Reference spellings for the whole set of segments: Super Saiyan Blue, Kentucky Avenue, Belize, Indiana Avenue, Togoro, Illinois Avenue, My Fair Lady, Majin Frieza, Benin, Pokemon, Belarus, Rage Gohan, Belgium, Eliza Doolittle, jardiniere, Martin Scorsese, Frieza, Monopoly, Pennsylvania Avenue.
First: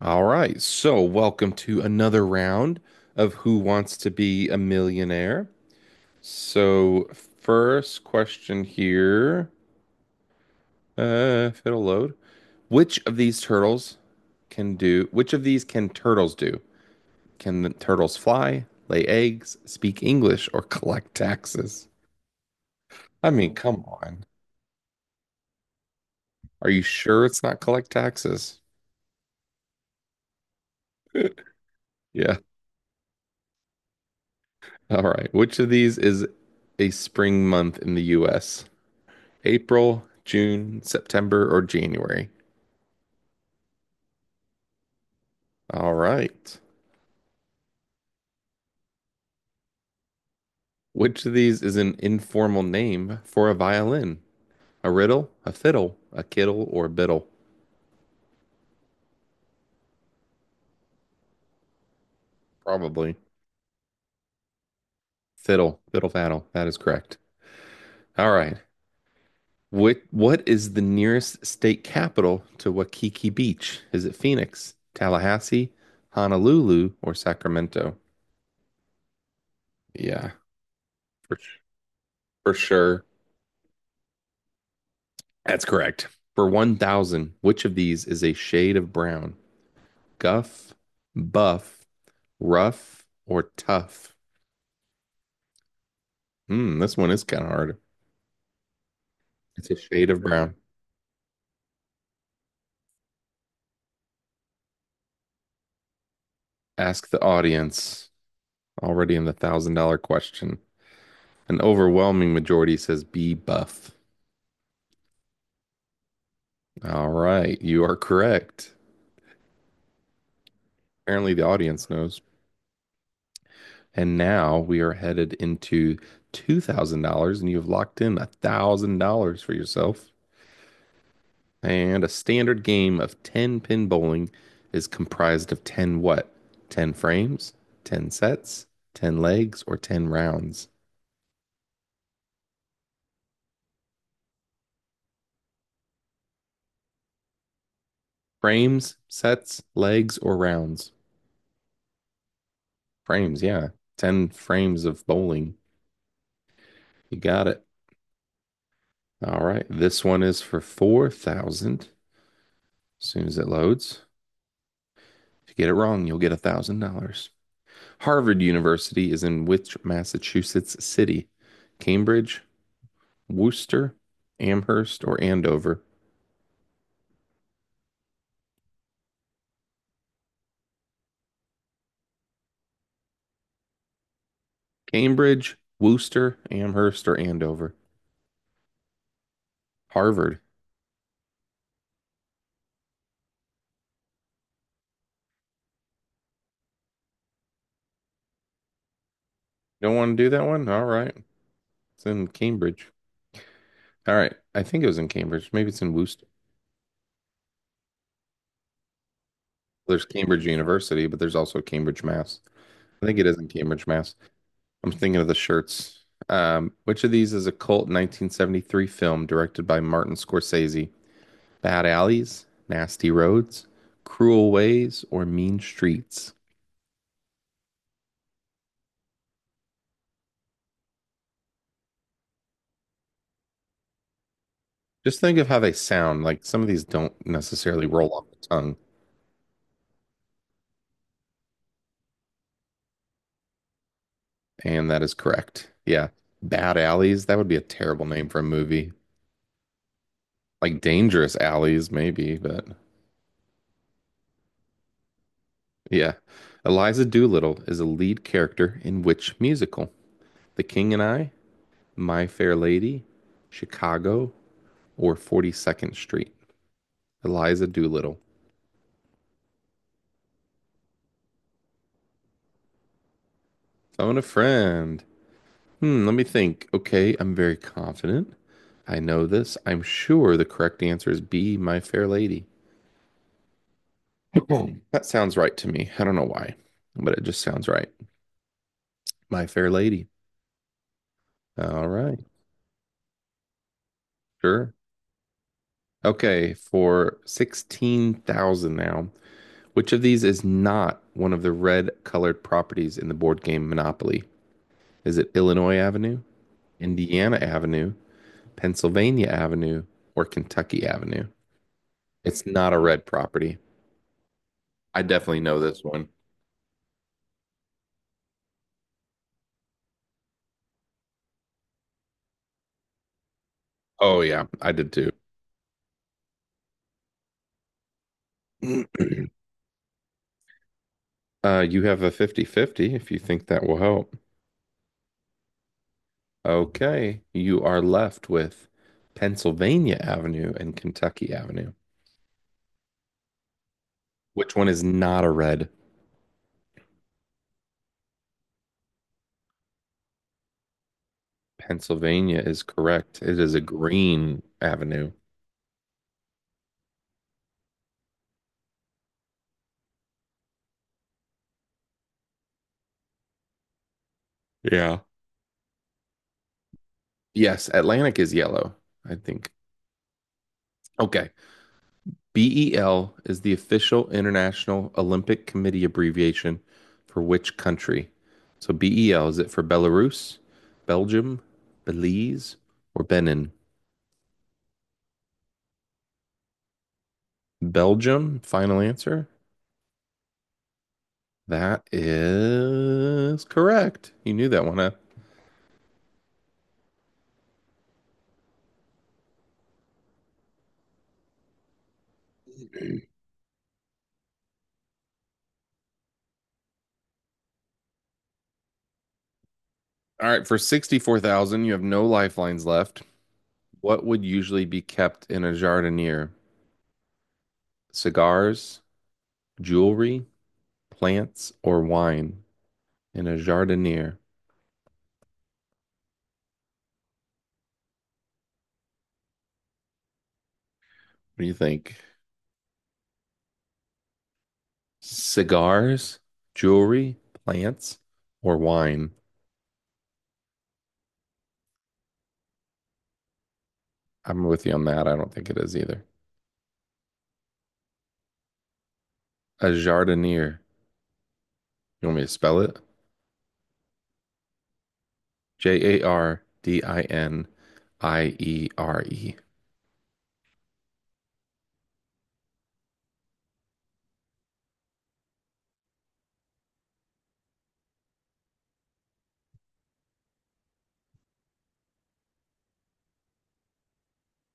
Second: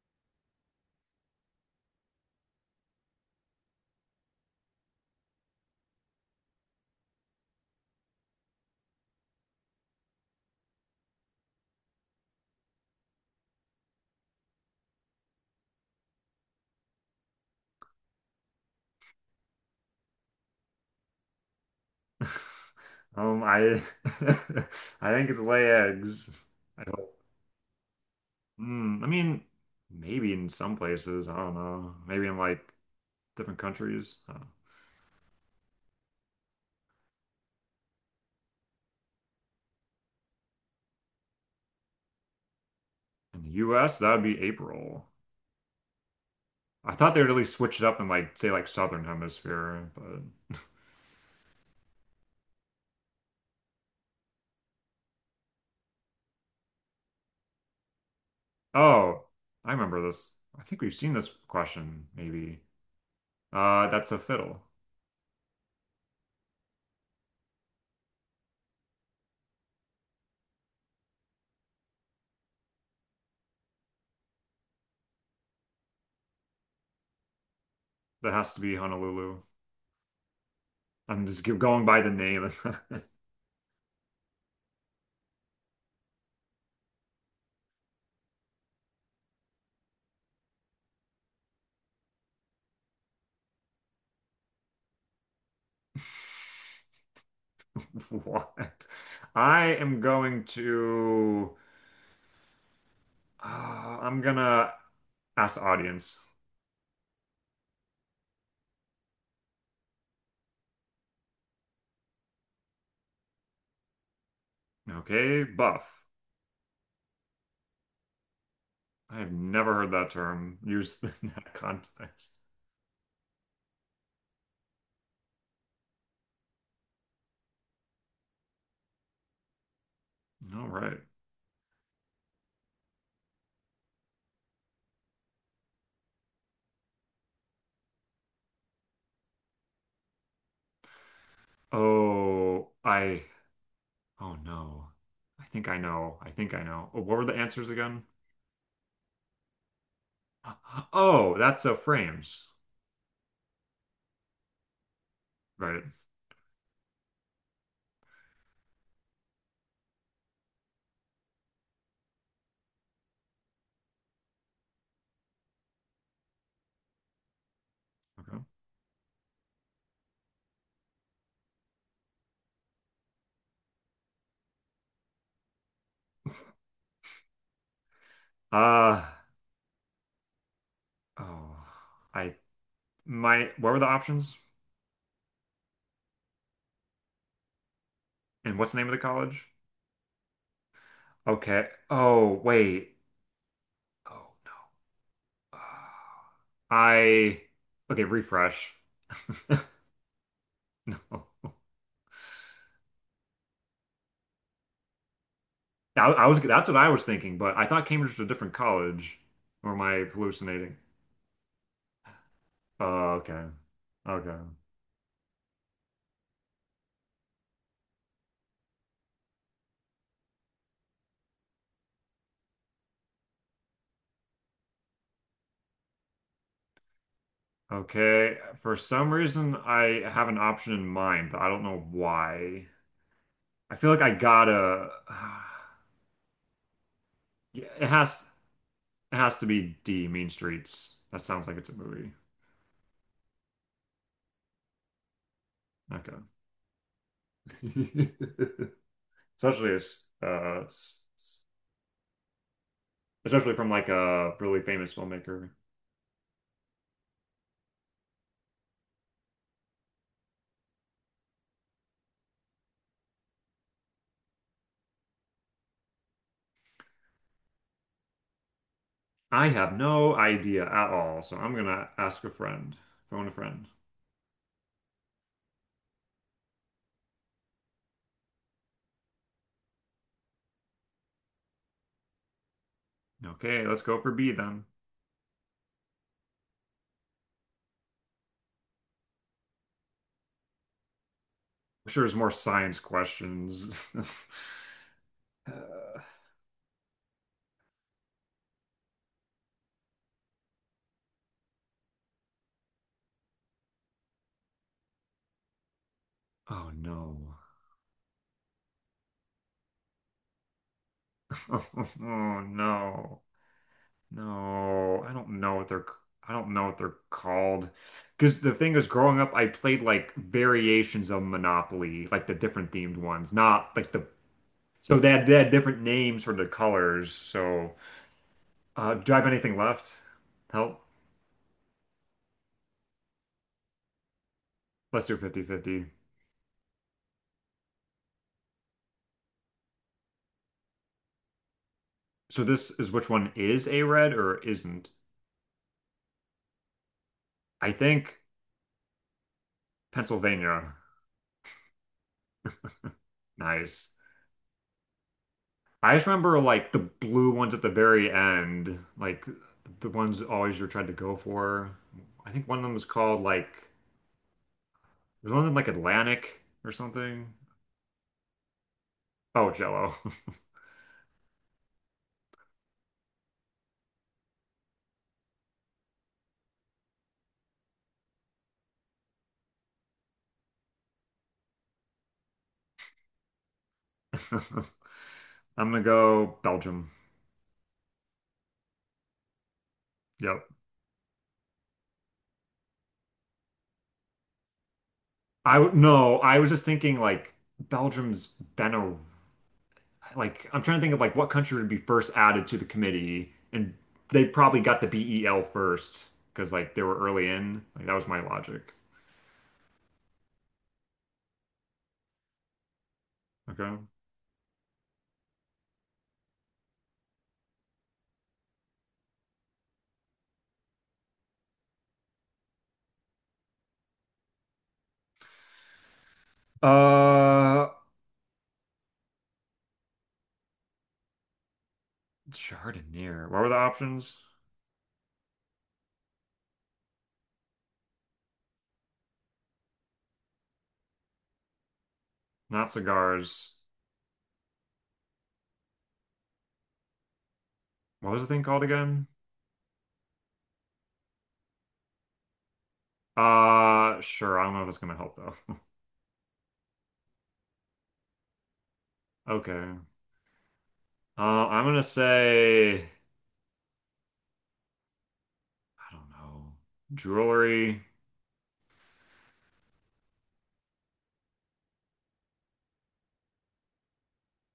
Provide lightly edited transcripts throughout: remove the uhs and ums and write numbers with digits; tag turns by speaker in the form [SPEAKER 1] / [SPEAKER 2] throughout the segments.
[SPEAKER 1] All right. So, welcome to another round of Who Wants to Be a Millionaire? So, first question here, if it'll load, which of these turtles which of these can turtles do? Can the turtles fly, lay eggs, speak English, or collect taxes? I mean,
[SPEAKER 2] I
[SPEAKER 1] come on.
[SPEAKER 2] I think it's lay eggs.
[SPEAKER 1] Are you
[SPEAKER 2] I hope.
[SPEAKER 1] sure it's not collect taxes?
[SPEAKER 2] Mm, I mean, maybe in some places, I don't know. Maybe in
[SPEAKER 1] Yeah.
[SPEAKER 2] like different countries.
[SPEAKER 1] All right. Which of these is a spring month in the US? April, June, September, or January.
[SPEAKER 2] In the US, that would be April.
[SPEAKER 1] All right.
[SPEAKER 2] I thought they'd really switch it up in like say like Southern Hemisphere, but
[SPEAKER 1] Which of these is an informal name for a violin? A riddle, a fiddle, a kittle, or a biddle?
[SPEAKER 2] oh, I remember this. I think we've seen this question maybe.
[SPEAKER 1] Probably.
[SPEAKER 2] That's a fiddle.
[SPEAKER 1] Fiddle, fiddle, faddle. That is correct. All right. What is the nearest state capital to Waikiki Beach? Is it Phoenix, Tallahassee, Honolulu, or Sacramento?
[SPEAKER 2] That has to be Honolulu.
[SPEAKER 1] Yeah,
[SPEAKER 2] I'm
[SPEAKER 1] for,
[SPEAKER 2] just keep going by the name.
[SPEAKER 1] for sure. That's correct. For 1,000, which of these is a shade of brown? Guff, buff, rough, or tough? Hmm, this one is kind of hard.
[SPEAKER 2] What? I
[SPEAKER 1] It's a
[SPEAKER 2] am
[SPEAKER 1] shade of
[SPEAKER 2] going
[SPEAKER 1] brown.
[SPEAKER 2] to. I'm gonna ask the audience.
[SPEAKER 1] Ask the audience. Already in the $1,000 question. An overwhelming majority says be buff.
[SPEAKER 2] Okay, buff.
[SPEAKER 1] All right, you are correct.
[SPEAKER 2] I have never heard that term used in
[SPEAKER 1] Apparently, the
[SPEAKER 2] that
[SPEAKER 1] audience knows.
[SPEAKER 2] context.
[SPEAKER 1] And now we are headed into $2,000, and you have locked in $1,000 for yourself.
[SPEAKER 2] All right.
[SPEAKER 1] And a standard game of 10 pin bowling is comprised of 10 what? 10 frames, 10 sets, 10 legs, or 10 rounds?
[SPEAKER 2] Oh, I. Oh no. I think I know. I think I know. Oh, what were the answers again?
[SPEAKER 1] Frames, sets, legs, or rounds?
[SPEAKER 2] Oh, that's frames.
[SPEAKER 1] Frames, yeah. 10 frames of bowling.
[SPEAKER 2] Right.
[SPEAKER 1] You got it. All right. This one is for 4,000 as soon as it loads. If you get it wrong, you'll get $1,000.
[SPEAKER 2] Okay.
[SPEAKER 1] Harvard University is in which Massachusetts city? Cambridge, Worcester, Amherst, or Andover?
[SPEAKER 2] Uh. Oh. I. My. What were the options?
[SPEAKER 1] Cambridge, Worcester, Amherst, or Andover.
[SPEAKER 2] And what's the name of the college?
[SPEAKER 1] Harvard.
[SPEAKER 2] Okay. Oh, wait. Oh. I okay, refresh.
[SPEAKER 1] Don't want to do that one? All right.
[SPEAKER 2] No.
[SPEAKER 1] It's in Cambridge. All right. I think it was in Cambridge. Maybe it's in
[SPEAKER 2] I,
[SPEAKER 1] Worcester.
[SPEAKER 2] I was that's what I was thinking, but I thought Cambridge was a different college. Or am
[SPEAKER 1] There's
[SPEAKER 2] I
[SPEAKER 1] Cambridge
[SPEAKER 2] hallucinating?
[SPEAKER 1] University, but there's also Cambridge, Mass. I
[SPEAKER 2] Oh,
[SPEAKER 1] think it is
[SPEAKER 2] okay.
[SPEAKER 1] in Cambridge, Mass.
[SPEAKER 2] Okay.
[SPEAKER 1] I'm thinking of the shirts. Which of these is a cult 1973 film directed by Martin Scorsese? Bad Alleys, Nasty Roads, Cruel Ways, or Mean Streets?
[SPEAKER 2] Okay. For some reason I have an option in mind, but I don't know why. I feel like I gotta
[SPEAKER 1] Just think of how they sound. Like some of these don't
[SPEAKER 2] yeah,
[SPEAKER 1] necessarily roll off the tongue.
[SPEAKER 2] it has to be D, Mean Streets. That sounds like it's a movie.
[SPEAKER 1] And that is correct. Yeah. Bad Alleys, that would be a terrible
[SPEAKER 2] Okay.
[SPEAKER 1] name for a movie.
[SPEAKER 2] Especially as
[SPEAKER 1] Like Dangerous Alleys, maybe, but
[SPEAKER 2] especially from like a really famous filmmaker.
[SPEAKER 1] yeah. Eliza Doolittle is a lead character in which musical? The King and I, My Fair Lady, Chicago, or 42nd Street? Eliza Doolittle.
[SPEAKER 2] I have no idea at all, so I'm gonna ask a friend, phone a friend.
[SPEAKER 1] Phone a friend. Hmm, let me think. Okay, I'm very confident. I know this. I'm sure the correct answer is B, My Fair Lady.
[SPEAKER 2] Okay, let's go for B then.
[SPEAKER 1] That sounds right to me. I don't know why, but it just sounds right. My Fair Lady. All
[SPEAKER 2] I'm sure there's
[SPEAKER 1] right.
[SPEAKER 2] more science questions.
[SPEAKER 1] Sure.
[SPEAKER 2] Uh,
[SPEAKER 1] Okay, for 16,000 now. Which of these is not one of the red colored properties in the board game Monopoly? Is it Illinois Avenue,
[SPEAKER 2] oh
[SPEAKER 1] Indiana
[SPEAKER 2] no.
[SPEAKER 1] Avenue, Pennsylvania Avenue, or Kentucky Avenue?
[SPEAKER 2] Oh
[SPEAKER 1] It's not a red
[SPEAKER 2] no.
[SPEAKER 1] property. I
[SPEAKER 2] No, I
[SPEAKER 1] definitely
[SPEAKER 2] don't know
[SPEAKER 1] know
[SPEAKER 2] what
[SPEAKER 1] this
[SPEAKER 2] they're
[SPEAKER 1] one.
[SPEAKER 2] I don't know what they're called. Because the thing is, growing up, I played like variations of Monopoly, like the different themed ones, not like the
[SPEAKER 1] Oh, yeah, I did
[SPEAKER 2] so
[SPEAKER 1] too.
[SPEAKER 2] they had different names for the colors. So do I have anything left? Help.
[SPEAKER 1] You have a fifty-fifty if you think that will help.
[SPEAKER 2] Let's do 50-50.
[SPEAKER 1] Okay, you are left with Pennsylvania Avenue and Kentucky Avenue.
[SPEAKER 2] So this is which one is a red or
[SPEAKER 1] Which one is
[SPEAKER 2] isn't?
[SPEAKER 1] not a red?
[SPEAKER 2] I think Pennsylvania.
[SPEAKER 1] Pennsylvania is correct. It is a
[SPEAKER 2] Nice.
[SPEAKER 1] green avenue.
[SPEAKER 2] I just remember like the blue ones at the very end, like the ones always you're trying to go for. I think one of them was called like
[SPEAKER 1] Yeah.
[SPEAKER 2] was one of them like Atlantic or something.
[SPEAKER 1] Yes, Atlantic is yellow, I think.
[SPEAKER 2] Oh, Jello.
[SPEAKER 1] Okay. BEL is the official International Olympic Committee abbreviation for which country? So BEL, is it for Belarus, Belgium, Belize, or Benin?
[SPEAKER 2] I'm gonna go Belgium.
[SPEAKER 1] Belgium, final answer.
[SPEAKER 2] Yep.
[SPEAKER 1] That is correct. You knew that one, huh?
[SPEAKER 2] I w- no, I was just thinking like Belgium's been a. Like I'm trying to think of like what country would be first added to the committee, and they probably got the BEL first because like they were early in. Like that was my logic.
[SPEAKER 1] All right, for 64,000, you have no lifelines left.
[SPEAKER 2] Okay.
[SPEAKER 1] What would usually be kept in a jardiniere? Cigars, jewelry, plants, or wine in a jardiniere,
[SPEAKER 2] Uh,
[SPEAKER 1] what do you think?
[SPEAKER 2] Chardonnay. What were the options?
[SPEAKER 1] Cigars, jewelry, plants, or wine?
[SPEAKER 2] Not cigars.
[SPEAKER 1] I'm with you on that. I don't think it is either.
[SPEAKER 2] What was the thing called again?
[SPEAKER 1] A jardiniere. You want me to spell it?
[SPEAKER 2] Sure. I don't know if it's gonna help though.
[SPEAKER 1] jardiniere.
[SPEAKER 2] Okay. I'm gonna say I don't know. Jewelry.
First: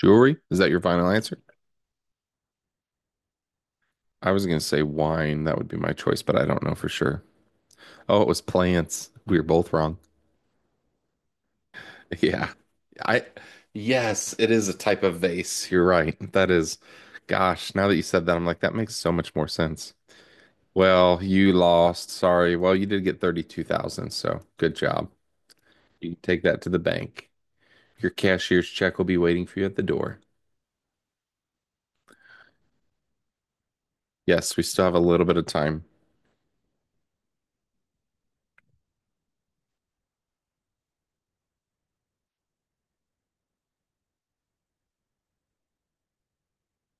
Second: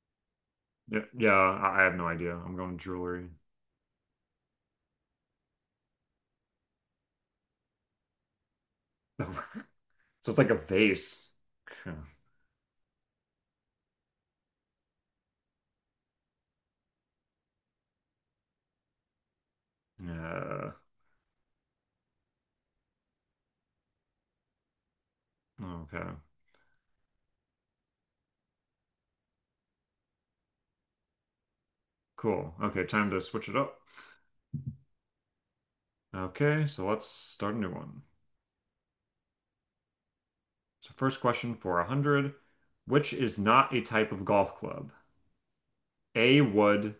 [SPEAKER 1] Jewelry? Is that your
[SPEAKER 2] Yeah,
[SPEAKER 1] final
[SPEAKER 2] yeah.
[SPEAKER 1] answer?
[SPEAKER 2] I have no idea. I'm going jewelry.
[SPEAKER 1] I was going to say wine. That would be my choice, but I don't know for sure. Oh, it was plants. We were both
[SPEAKER 2] So
[SPEAKER 1] wrong.
[SPEAKER 2] it's like a vase. Okay.
[SPEAKER 1] Yeah. I, yes, it is a type of vase. You're right. That is, gosh, now that you said that, I'm like, that makes so much more sense.
[SPEAKER 2] Yeah.
[SPEAKER 1] Well, you lost. Sorry. Well, you did get 32,000, so good job. You
[SPEAKER 2] Okay,
[SPEAKER 1] can take that to the bank. Your cashier's check will be waiting for you at the door.
[SPEAKER 2] cool. Okay, time to switch it up.
[SPEAKER 1] Yes, we still have a little bit of time.
[SPEAKER 2] Okay, so let's start a new one. So first question for 100. Which is not a type of golf club? A wood,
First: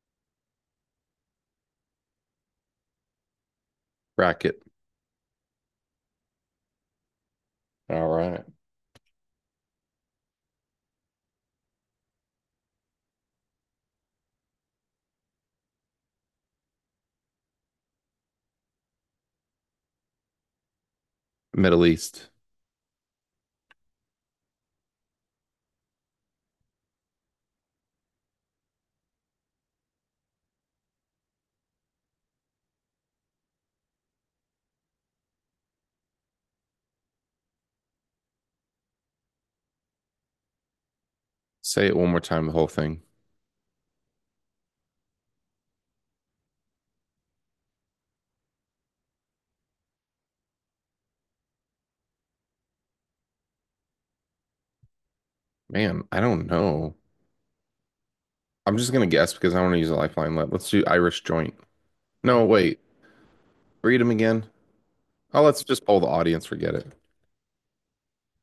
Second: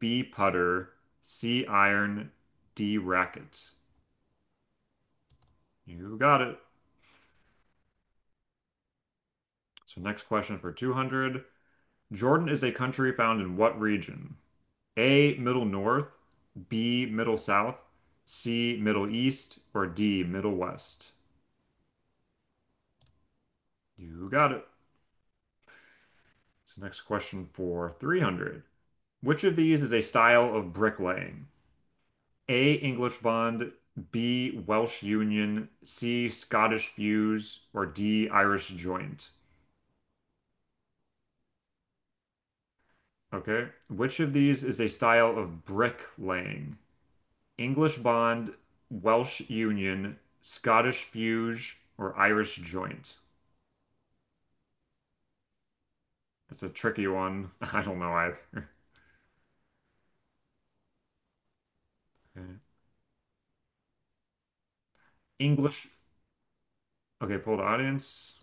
[SPEAKER 2] B putter, C iron, D racket.
[SPEAKER 1] Bracket.
[SPEAKER 2] You got it.
[SPEAKER 1] All right.
[SPEAKER 2] So next question for 200. Jordan is a country found in what region? A Middle North, B Middle South, C Middle East, or D Middle West?
[SPEAKER 1] Middle East.
[SPEAKER 2] You got it. So next question for 300. Which of these is a style of bricklaying? A. English bond, B. Welsh union, C. Scottish fuse, or D. Irish joint.
[SPEAKER 1] Say it one more time, the whole thing.
[SPEAKER 2] Okay. Which of these is a style of bricklaying? English bond, Welsh union, Scottish fuse, or Irish joint?
[SPEAKER 1] Man, I don't
[SPEAKER 2] It's a
[SPEAKER 1] know.
[SPEAKER 2] tricky one. I don't know either.
[SPEAKER 1] I'm just gonna guess because I want to use a lifeline. Let's do Irish joint. No, wait. Read them again. Oh, let's just
[SPEAKER 2] English.
[SPEAKER 1] poll the audience. Forget it.
[SPEAKER 2] Okay, poll the audience.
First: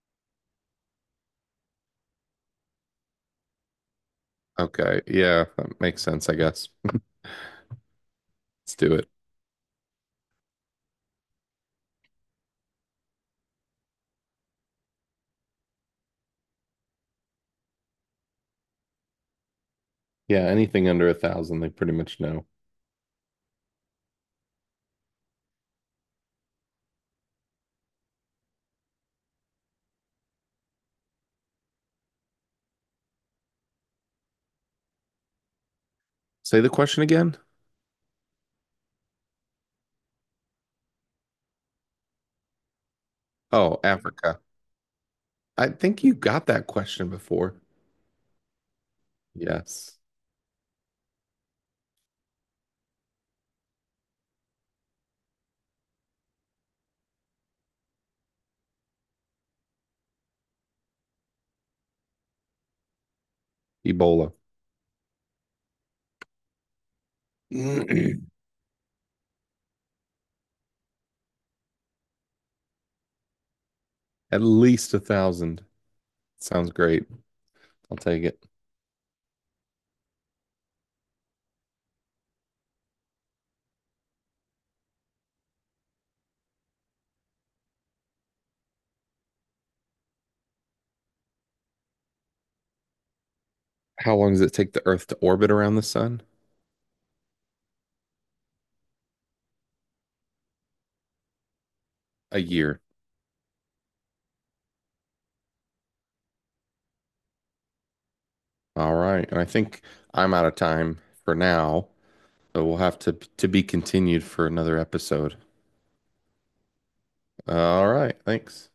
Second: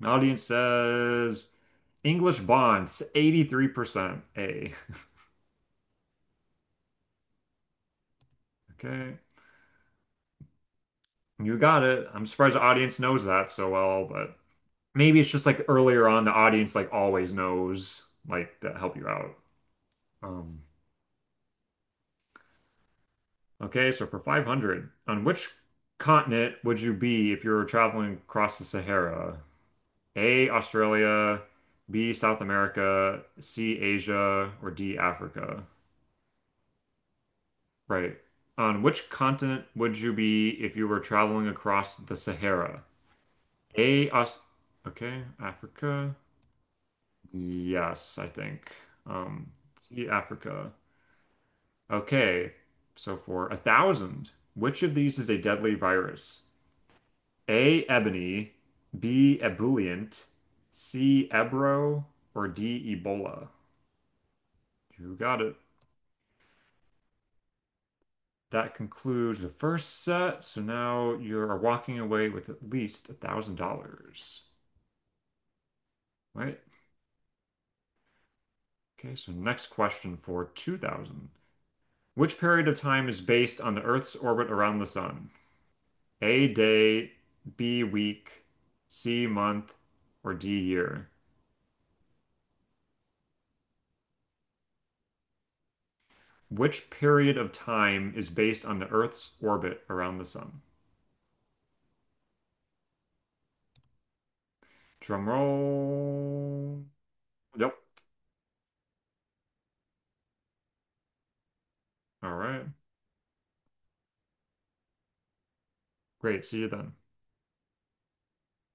[SPEAKER 2] The audience says English bonds, 83% A.
[SPEAKER 1] Okay. Yeah, that makes sense, I guess. Let's do it.
[SPEAKER 2] Okay. You got it. I'm surprised the audience knows that so well, but maybe it's just like earlier on, the audience like always knows like to help you out.
[SPEAKER 1] Yeah,
[SPEAKER 2] Um,
[SPEAKER 1] anything under 1,000, they pretty much know.
[SPEAKER 2] okay, so for 500, on which continent would you be if you were traveling across the Sahara? A, Australia, B, South America, C, Asia, or D, Africa?
[SPEAKER 1] Say the question again.
[SPEAKER 2] Right. On which continent would you be if you were traveling across the Sahara?
[SPEAKER 1] Oh,
[SPEAKER 2] A, Aus-
[SPEAKER 1] Africa.
[SPEAKER 2] okay,
[SPEAKER 1] I think you
[SPEAKER 2] Africa.
[SPEAKER 1] got that question before.
[SPEAKER 2] Yes, I think. Um,
[SPEAKER 1] Yes.
[SPEAKER 2] see Africa. Okay, so for 1,000, which of these is a deadly virus? A. Ebony, B. Ebullient, C. Ebro, or D. Ebola?
[SPEAKER 1] Ebola.
[SPEAKER 2] You got it. That concludes the first set. So now you are walking away with at least a thousand
[SPEAKER 1] At
[SPEAKER 2] dollars.
[SPEAKER 1] least 1,000.
[SPEAKER 2] Right?
[SPEAKER 1] Sounds great. I'll take it.
[SPEAKER 2] Okay, so next question for 2000. Which period of time is based on the Earth's orbit around the sun? A day, B week, C month, or D year?
[SPEAKER 1] How long does it take the Earth to orbit around the sun?
[SPEAKER 2] Which period of time is based on the Earth's orbit around the sun?
[SPEAKER 1] A year.
[SPEAKER 2] Drum roll. Yep.
[SPEAKER 1] All right. And I think I'm out of time for now,
[SPEAKER 2] All
[SPEAKER 1] so
[SPEAKER 2] right.
[SPEAKER 1] we'll have to be continued for another episode.
[SPEAKER 2] Great. See you then.
[SPEAKER 1] All right. Thanks.